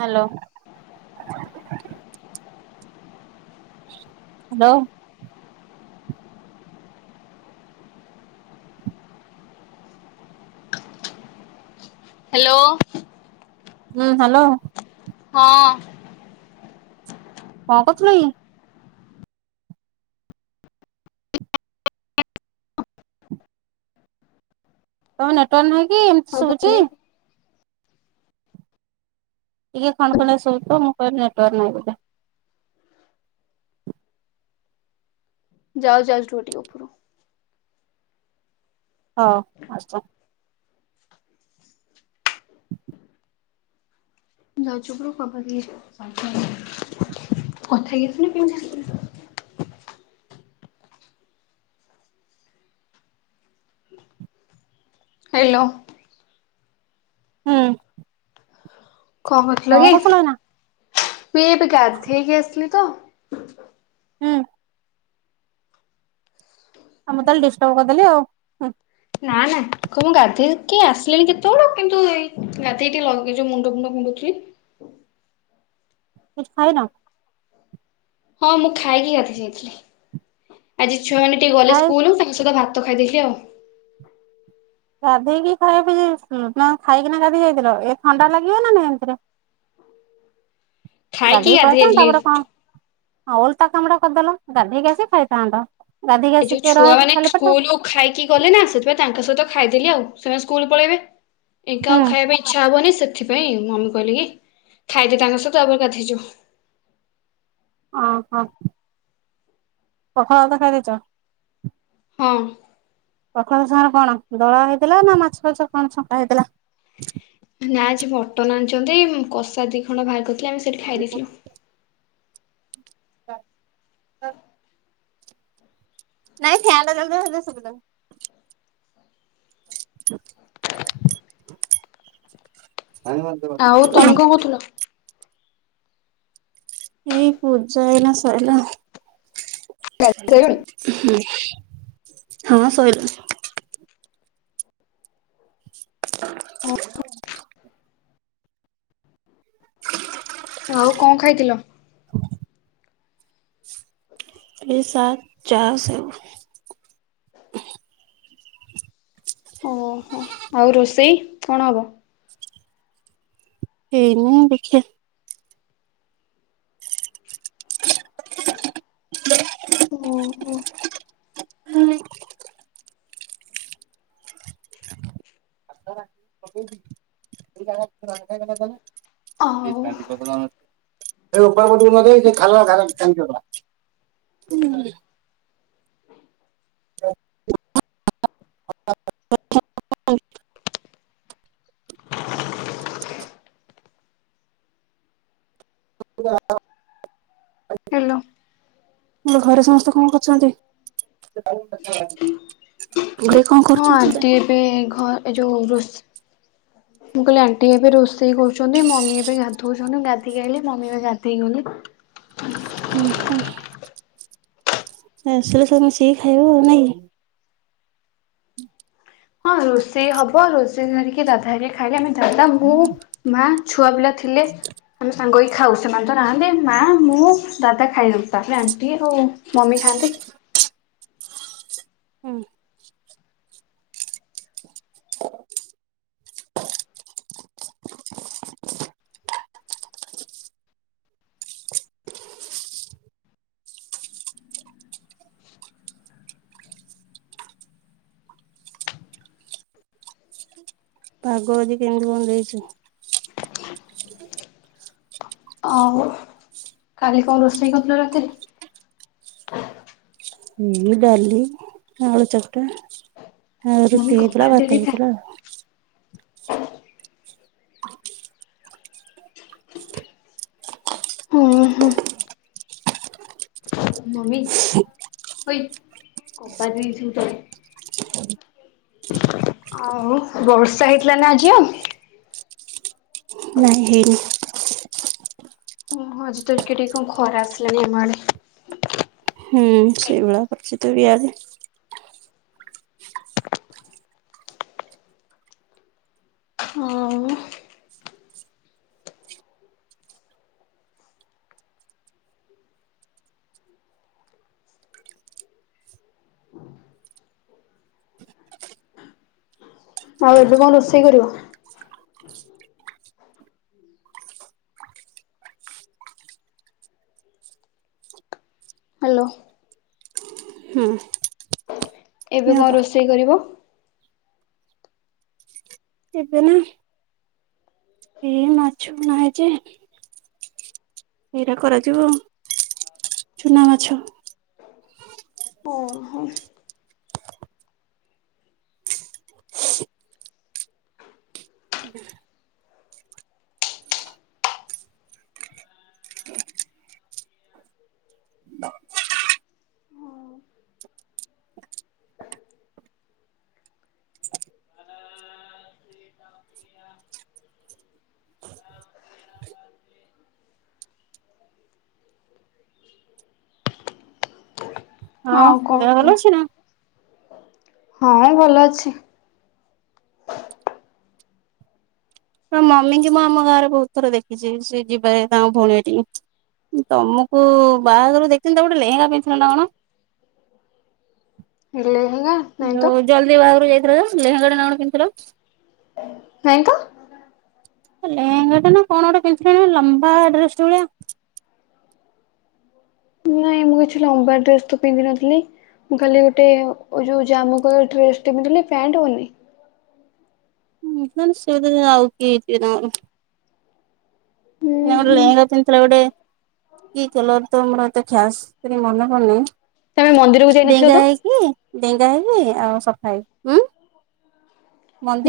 Hello. Hello. Hello. ହୁଁ hello. ହଁ। କଣ କରୁଥିଲ କି? ତମ ନେଟୱାର୍କ ନାହିଁ କି ଏମିତି ସୁଭୁଛି? ତମେ ଟିକେ ଖଣ ଖଣିଆ ଶୁବୁଥିବ ମୁଁ କହିବି ନେଟୱାର୍କ ନାହିଁ ବୋଲି। ଯାଉଛି ଯାଉଛି ରୁହ ଟିକେ ଉପୁରୁ। ହଁ, ଆସ। [inaudible] [inaudible] ମୁଁ ଯାଉଛି ଉପରକୁ କବାଟ ଦେଇ [inaudible] କଥା ହେଇକି ଆସିବି ନା କେମିତି ଆସିବି? ହାଲୋ! ହୁଁ। କଣ କରୁଥିଲ କି, ମୁଁ ଏଇ ଏବେ ଗାଧେଇକି ଆସିଲି ତ। ହୁଁ। ଆଉ ମୁଁ ତାହେ ଡିଷ୍ଟର୍ବ କରଦେଲି ଆଉ। ହୁଁ ନା, ନା, ମୁଁ ଗାଧେଇକି ଆସିଲିଣି କେତେବେଳୁ କିନ୍ତୁ ଏଇ ଗାଧେଇ ଟିକେ ଲଗେଇ ଏଇ ଯୋଉ ମୁଣ୍ଡ ଫୁଣ୍ଡ କୁଣ୍ଡୋଉଥିଲି। କିଛି ଖାଇନ? ହଁ, ମୁଁ ଖାଇକି ଗାଧେଇ ଯାଇଥିଲି, ଆଜି ଛୁଆମାନେ ଟିକେ ଗଲେ ଖାଇ ସ୍କୁଲ ତାଙ୍କ ସହିତ ଭା ଭାତ ଖାଇ ଦେଇଥିଲି ଆଉ। ଗାଧେଇକି ଖାଇବାକୁ ଯାଇଥିଲ, ନା ଖାଇକିନା ଗାଧେଇ ଯାଇଥିଲ, ଏ ଥଣ୍ଡା ଲାଗିବ ନା ନାଇଁ ଏମିତିରେ? ଖାଇକି ଗାଧେଇକି ପଳେଇ ଗାଧେଇ ଆସିଥାନ୍ତ ଯାଇଥିଲି। ତାପର କଣ ହଁ, ଓଲଟା କାମଟା କରିଦେଲ ଗାଧଇକି ଆସିକି ଖାଇଥାନ୍ତ, ଗାଧଇକି ଏ ଯୋଉ ଆସିକି କିଏ ଛୁଆ ରହେକି ମାନେ ଖାଲି ପେଟରେ? ସ୍କୁଲରୁ ଖାଇକି ଗଲେ ନା ସେଥିପାଇଁ ତାଙ୍କ ସହିତ ଖାଇଦେଲି ଆଉ, ସେମାନେ ସ୍କୁଲ ପଳେଇବେ ଏକା ହୁଁ ଆଉ ଖାଇବା ପାଇଁ ଇଛା ହବନି ସେଥିପାଇଁ ମମି କହିଲେ କି, ଖାଇଦେ ତାଙ୍କ ସହିତ ତାପରେ ଗାଧଇ ଯିବୁ। ଅଁ ହଁ। ପଖାଳ ଭାତ ଖାଇ ଦେଇଚ? ହଁ। ପଖାଳ ସାଙ୍ଗରେ କଣ ଦଳା ହେଇଥିଲା ନା ମାଛ ଫାଛ କଣ ଛଙ୍କା ହେଇଥିଲା? ନା ଆଜି ମଟନ ଆଣିଛନ୍ତି, କଷା ଦି ଖଣ୍ଡ ବାହାର କରିଥିଲେ ଆମେ ସେଇଠି ଖାଇ ଦେଇଥିଲୁ। [unintelligible] ନାଇଁ, ଫ୍ୟାନ୍ ଟା ଚାଲୁଥିଲା ତ ସେଥିପାଇଁ ଶୁଭିଲାନି। [inaudible] ଆାନିମା। ଆଉ ତମେ କଣ କରୁଥିଲ? ଏଇ ପୂଜା ଏଇନା ସରିଲା। ଉଁ ହୁଁ, ହଁ, ସରିଲାଣି। [inaudible] ଆଉ କଣ ଖାଇଥିଲ? ଏଇ ସା ଚା ସେଉ। ଓହୋଃ, ଆଉ ରୋଷେଇ କଣ ହବ? ହେଇନି ଦେଖିଆ। ହୁଁ, ହୁଁ। [unintelligible] ଆଉ [unintelligible] [unintelligible] [unintelligible] ହାଲୋ! ତମ ଘରେ ସମସ୍ତେ କଣ କରୁଛନ୍ତି? କିଲେ ହଁ ଆଣ୍ଟି ଏବେ ଘ ଏ ଯୋଉ ରୋଷେ ମୁଁ କହିଲି ଆଣ୍ଟି ଏବେ ରୋଷେ ଷେଇ କରୁଛନ୍ତି ମମି ଏବେ ଗାଧଉଛନ୍ତି। ଗାଧୋଇକି ଆଇଲେ ମମି ଏବେ ଗାଧୋଇ ଗଲେ। ହୁଁ ହୁଁ ଆସିଲେ ସବୁ ମିଶିକି ଖାଇବ ଆଉ ନାଇଁ? ହଁ ରୋଷେଇ ହବ ରୋଷେଇ ସାରିକି ଦାଦା ହରିକା ଖାଇଲେ ଆମେ ଦାଦା ମୁଁ ମା। ଛୁଆ ପିଲା ଥିଲେ। ଆମେ ସାଙ୍ଗ ହେଇ ଖାଉ। ସେମାନେ ତ ନାହାନ୍ତି ମା ମୁଁ ଦାଦା ଖାଇଦବୁ। ତାପରେ ଆଣ୍ଟି ଆଉ ମମି ଖାଆନ୍ତି। ହୁଁ। ପାଗ ଆଜି କେମିତି କଣ ଦେଇଚି? ଆଉ କାଲି କଣ ରୋଷେଇ କରିଥିଲ ରାତିରେ? ଏଇ ଡାଲି, ଆଳୁ ଚକଟା। ଆଉ ମମି ରୁଟିି ହେଇଥିଲା କବାଟ ଭାତ ଦେଇଦେଇଥା ହେଇଥିଲା। ହୁଁ ହୁଁ ମମି ହୋଇ କବା ଦେଇଛୁ ତଳେ। ଆଉ ବର୍ଷା ହେଇଥିଲା ନା ଆଜି ଆଉ? ନାଇଁ ହେଇନି। ହଁ ହଁ ଆଜି ଟିକେ ଟିକେ କଣ ଖରା ଆସିଲାନି ଆମଆଡେ। ହୁଁ ସେଇଭଳିଆ ଅଛିତ ଇଆଡେ। ହଁ ଉ ଆଉ ଏବେ କଣ ରୋଷେଇ କରିବ? ହ୍ୟାଲୋ। ହୁଁ। ଏବେ କଣ ହବା ରୋଷେଇ କରିବ? ଏବେ ନା ଏ ମାଛ କିଣା ହେଇଚି। ଏରା କରାଯିବ ଚୁନା ମାଛ। ଓହୋ। ହଁ ଆଉ କଣ ଦେହ କୁହ? ଭଲ ଅଛି ନା। ହଁ ଭଲ ଅଛି। ତୋ ମମିଙ୍କି ମୁଁ ଆମ ଗାଁରେ ବହୁତ ଥର ଦେଖିଛି ସେ ଯିବାରେ ତାଙ୍କ ଭଉଣୀ ଘଠିକି। ତମକୁ ବାହାଘରରେ ଦେଖିଥିଲି ତମେ ଗୋଟେ ଲେହେଙ୍ଗା ପିନ୍ଧିଥିଲ ନା କଣ? ଲେହେଙ୍ଗା ନାଇଁ ତ। ଯୋଉ ଜଲଦି ବାହାଘରକୁ ଯାଇଥିଲନା ଲେହେଙ୍ଗା ଟେ ନା କଣ ପିନ୍ଧିଥିଲ। ନାଇଁ ତ। ଲେହେଙ୍ଗା ଟେନା କଣ ଗୋଟେ ପିନ୍ଧିଥିଲ ଲମ୍ବା ଡ୍ରେସଟେ ଭଳିଆ। ନାଇଁ ମୁଁ କିଛି ଲମ୍ବା ଡ୍ରେସ ତ ପିନ୍ଧିନଥିଲି। ମୁଁ ଖାଲି ଗୋଟେ ଓ ଯୋଉ ଜାମୁ କଲର ଡ୍ରେସଟେ ପିନ୍ଧିଥିଲି ପ୍ୟାଣ୍ଟ, ଓନି। ହୁଁ ନହଲେ ସେ ବୋଧେ ଆଉ କିଏ ହେଇଥିବେ ତାଙ୍କର। ହୁଁ ନାଁ ଗୋଟେ ହୁଁ ଲେହେଙ୍ଗା ପିନ୍ଧିଥିଲା ଗୋଟେ କି କଲର ତ ମୋର ଏତେ ଖ୍ୟାସ କାଇଁ ମନେ ପଡ଼ୁନି, ତମେ ମନ୍ଦିରକୁ ଯାଇନଥିଲ ଡେଙ୍ଗା ତ ହେଇକି। ଡେଙ୍ଗା ହେଇକି ଆଉ ସଫା ହେଇ ଉଁ।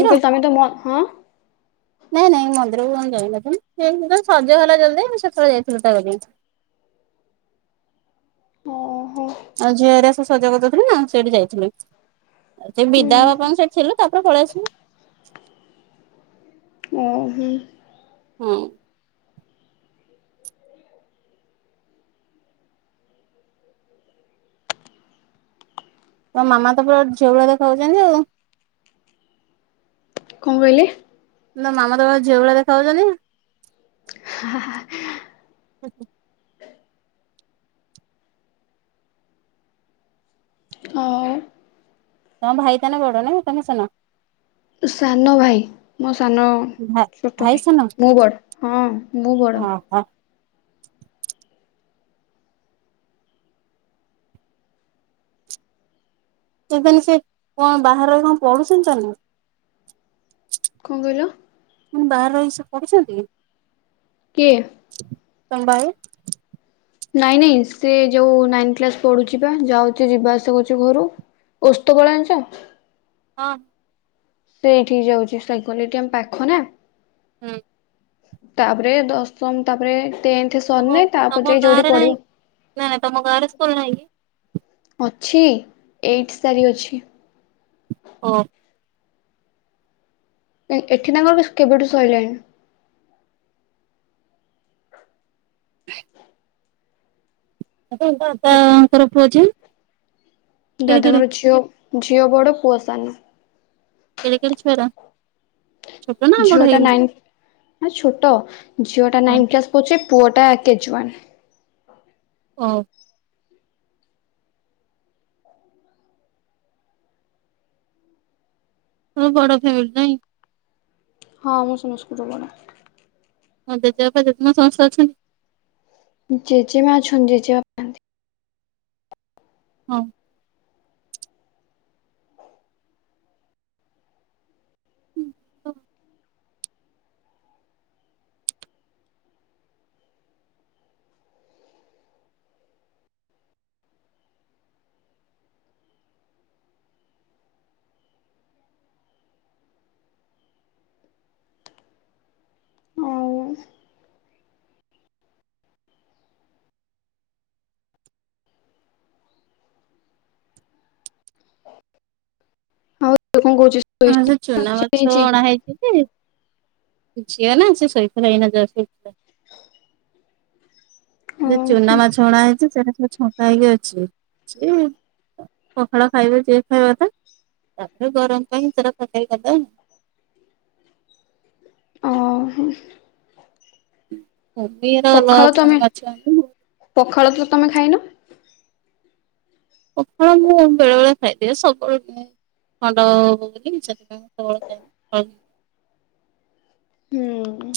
ମୁଁ କହିଲ ତମେ ତ ମ ହଁ ନାଇଁ ନାଇଁ ମନ୍ଦିରକୁ କଣ ଯାଇନଥିଲୁ ସେଗୁରା ସଜହେଲା ଜଲ୍ଦି ସେତେବେଳେ ଯାଇଥିଲୁ ତା କତିକି। ଓହୋ ଆଉ ଝିଅ ହେରା ସବୁ ସଜ କରିଦଉଥିଲେ ନା ସେଇଠି ଯାଇଥିଲୁ। ସେ ହୁଁ ବିଦା ବାପାଙ୍କୁ ସେଠି ଥିଲୁ, ତାପରେ ପଳେଇ ଆସିଲୁ। ଓ ହୁଁ। ହୁଁ। ତ ମାମା ତ ପୁରା ଝିଅଳା ଦେଖାହୋଉଚନ୍ତି ଆଉ। କଣ କହିଲେ? ନା ମାମା ତ ବା ଝିଅ ଭଳିଆ ଦେଖା ଯାଉଚନ୍ତିି। ହା-ହା-ହା ଆ। ହଉ। ତମ ଭାଇ ତାନେ ବଡ ନାଇ ତମେ ସାନ। ସାନ ଭାଇ ମୋ ସାନ ଭା ଛୋଟ ଭାଇ ସାନ ମୁଁ ବଡ ହଁ ମୁଁ ବଡ। ହଁ। ତେବେନ୍ ସେ କଁ ବାହାର ରହି କଣ ପଢୁଚନ୍ତି ତାନେ? କଁ କହିଲ? ଉମ୍ ବାହାର ରହି ସେ ପଢୁଛନ୍ତି କି? କିଏ? ତମ୍ ବାଇ। ନାଇଁ ନାଇଁ ସେ ଯୋଉ ନାଇନ୍ କ୍ଲାସ୍ ପଢୁଛି ବା ଯାଉଚି ଯିବା ଆସିବା କରୁଚି ଘରୁ। ଓସ୍ତଗଳା ଆଁଚ? ହଁ। ସେଇଠିକି ଯାଉଚି ସାଇକଲ୍ ଏଠି ଆମ ପାଖ ନା। ହୁଁ। ତାପରେ ଦଶମ୍ ତାପରେ ଟେନ୍ ତମ ତମ ଗାଁରେ ନାହିଁ ନା ନା ତମ ଗାଁ ରେ ସ୍କୁଲ ନାହିଁ କି? ଅଛି ଏଇଟ୍ ସାରି ଅଛି। ଓ। ନାଇଁ ଏଠି ତାଙ୍କର କେବେଠୁ ସଇଲାଣି। [inaudible] ସେଠି ତାଙ୍କର ଫୁଅ ଝିଅ? କେଡେ କେଡେ ଦାଦାଙ୍କର ଝିଅ ଝିଅ ବଡ଼ ପୁଅ ସାନ। କେଡେ କେଡେ ଛୁଆରା? ଛୋଟ ନା ବଡ ଝିଅ ଟା ହେଇଗଲେଣି? ନାଇନ୍ ଛୋଟ ଝିଅ ଟା ହଁ ନାଇନ୍ କ୍ଲାସ୍ ପଉଛି ପୁଅଟା କେଜି ୱାନ୍। ଓ। ତମ ବଡ ଫ୍ୟାମିଲି ନାଇଁ? ହଁ ଆମ ସମସ୍ତଙ୍କଠୁ ବଡ। ତମ ଜେଜେବାପା ଜେଜେମା ସମସ୍ତେ ଅଛନ୍ତି? ଜେଜେମା ଅଛନ୍ତି ଜେଜେବା ହଁ। ଆଉ ତ କଁ କୋହୁଚି ହଁ ସେ ଚୁନା ମାଛ ଅଣା ହେଇଛି ଯେ ଝିଅ ନା ସେ ସୋଇପଇଲା ଏଇନା ଜସ୍ଟ୍। ଯେ ଚୁନା ଓହୋ ମାଛ ଅଣା ହେଇଛି ସେଇଟା ସବୁ ଛଙ୍କା ହେଇକି ଅଛି। ପଖାଳ ଖାଇବେ ଯିଏ ଖାଇବା କଥା ତାପରେ ଗରମ୍ ପାଇଁ ସେଟା ତରକାରୀ କରିଦବ। ଓହୋ କୂମ୍ପିର ପଖାଳ ଲଗା ତମେ ପୁଣି ମାଛ ଆଣିଲୁ। ପଖାଳ ତ ତମେ ଖାଇନ? ପଖାଳ ମୁଁ ବେଳେ ବେଳେ ଖାଇଦିଏ ସବୁବେଳେ ଖାଏନି। [unintelligible] ହୁଁ।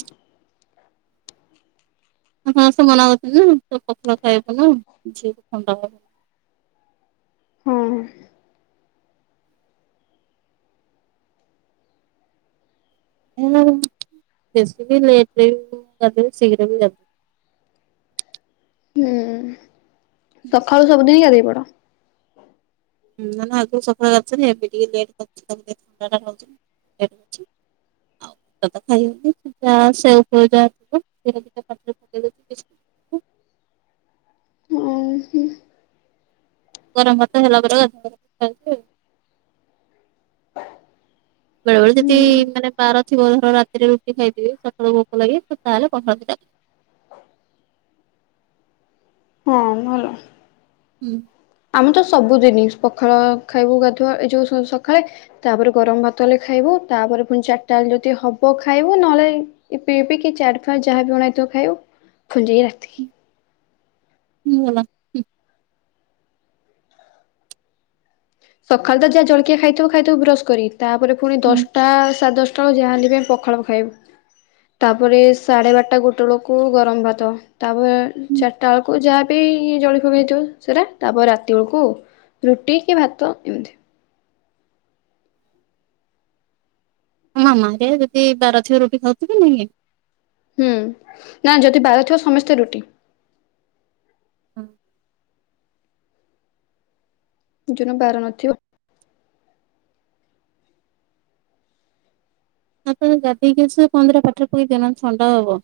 ହଁ ସମସ୍ତେ କରୁଛନ୍ତି ନା ପଖାଳ ଖାଇବୁନୁ ଝିଅକୁ ଥଣ୍ଡା ହବ। ହଁ। ଉମ୍ ବେସି ଲେଟ୍ରେ ଗାଧାଏ ଶୀଘ୍ର ବି ଗାଧେ ହୁଁ ସଖାଳୁ ସବୁଦିନ ଗାଦେଇ ପଡ। [unintelligible] [unintelligible] ଓହୋ ହୁଁ [unintelligible] ବେଳେ ବେଳେ ଯଦି ହଁ ମାନେ ବାର ଥିବ ଧର ରାତିରେ ରୁଟି ଖାଇଥିବି ସକାଳୁ ଭୋକ ଲାଗି ତାହେଲେ ପଖାଳ ଭାତ ଖାଏ। ହଁ ଭଲ। [inaudible] ଆମେ ତ ସବୁଦିନି ପଖାଳ ଖାଇବୁ ଗାଧୁଆ ଏଇ ଯୋଉ ସରି ସକାଳେ ତାପରେ ଗରମ ଭାତ ହେଲେ ଖାଇବୁ ତାପରେ ପୁଣି ଚାରିଟା ବେଳେ ଯଦି ହବ ଖାଇବୁ ନହେଲେ ଏ ପି ପି କି ଚାଟ ଫଳ ଯାହା ବିଣାଇଥିବ ଖାଇ ଖୁଞ୍ଇି ରାତିି [inaudible] ସକାଳୁ ତ ଯାହା ଜଳକିଆ ଖାଇଥିବ ଖାଇଥିବୁ ବ୍ରସ୍ କରି ତାପରେ ପୁଣି ଦଶଟା ସାଢେ ଦଶ ପଟାବେଳକୁ ଯାହାନ୍ତି ବି ପଖାଳ ପ ଖାଇବୁ ତାପରେ ସାଢ଼େ ବାରଟା ଗୋଟେ ବେଳକୁ ଗରମ ଭାତ ତାପରେ ଚାରିଟା ବେଳକୁ ଯାହା ବିି ଜଳି ଫକ ହେଇଥିବ ସେଟା ତାପରେ ରାତି ବେଳକୁ ରୁଟି କି ଭାତ ଏମିତି ମାମା ଘରିକା ଯଦି ବାର ଥିବ ରୁଟି ଖାଉଥିବେ ନାଇଁ ହୁଁ ନା ଯଦି ବାର ଥିବ ସମସ୍ତେ ରୁଟି। [inaudible] ଯୁନ ବାର ନଥିବ ଆ ତ ଗାଧେଇକି ପନ୍ଦର ପାରେ ପକେଇ ଦେନ ଥଣ୍ଡା ହବ।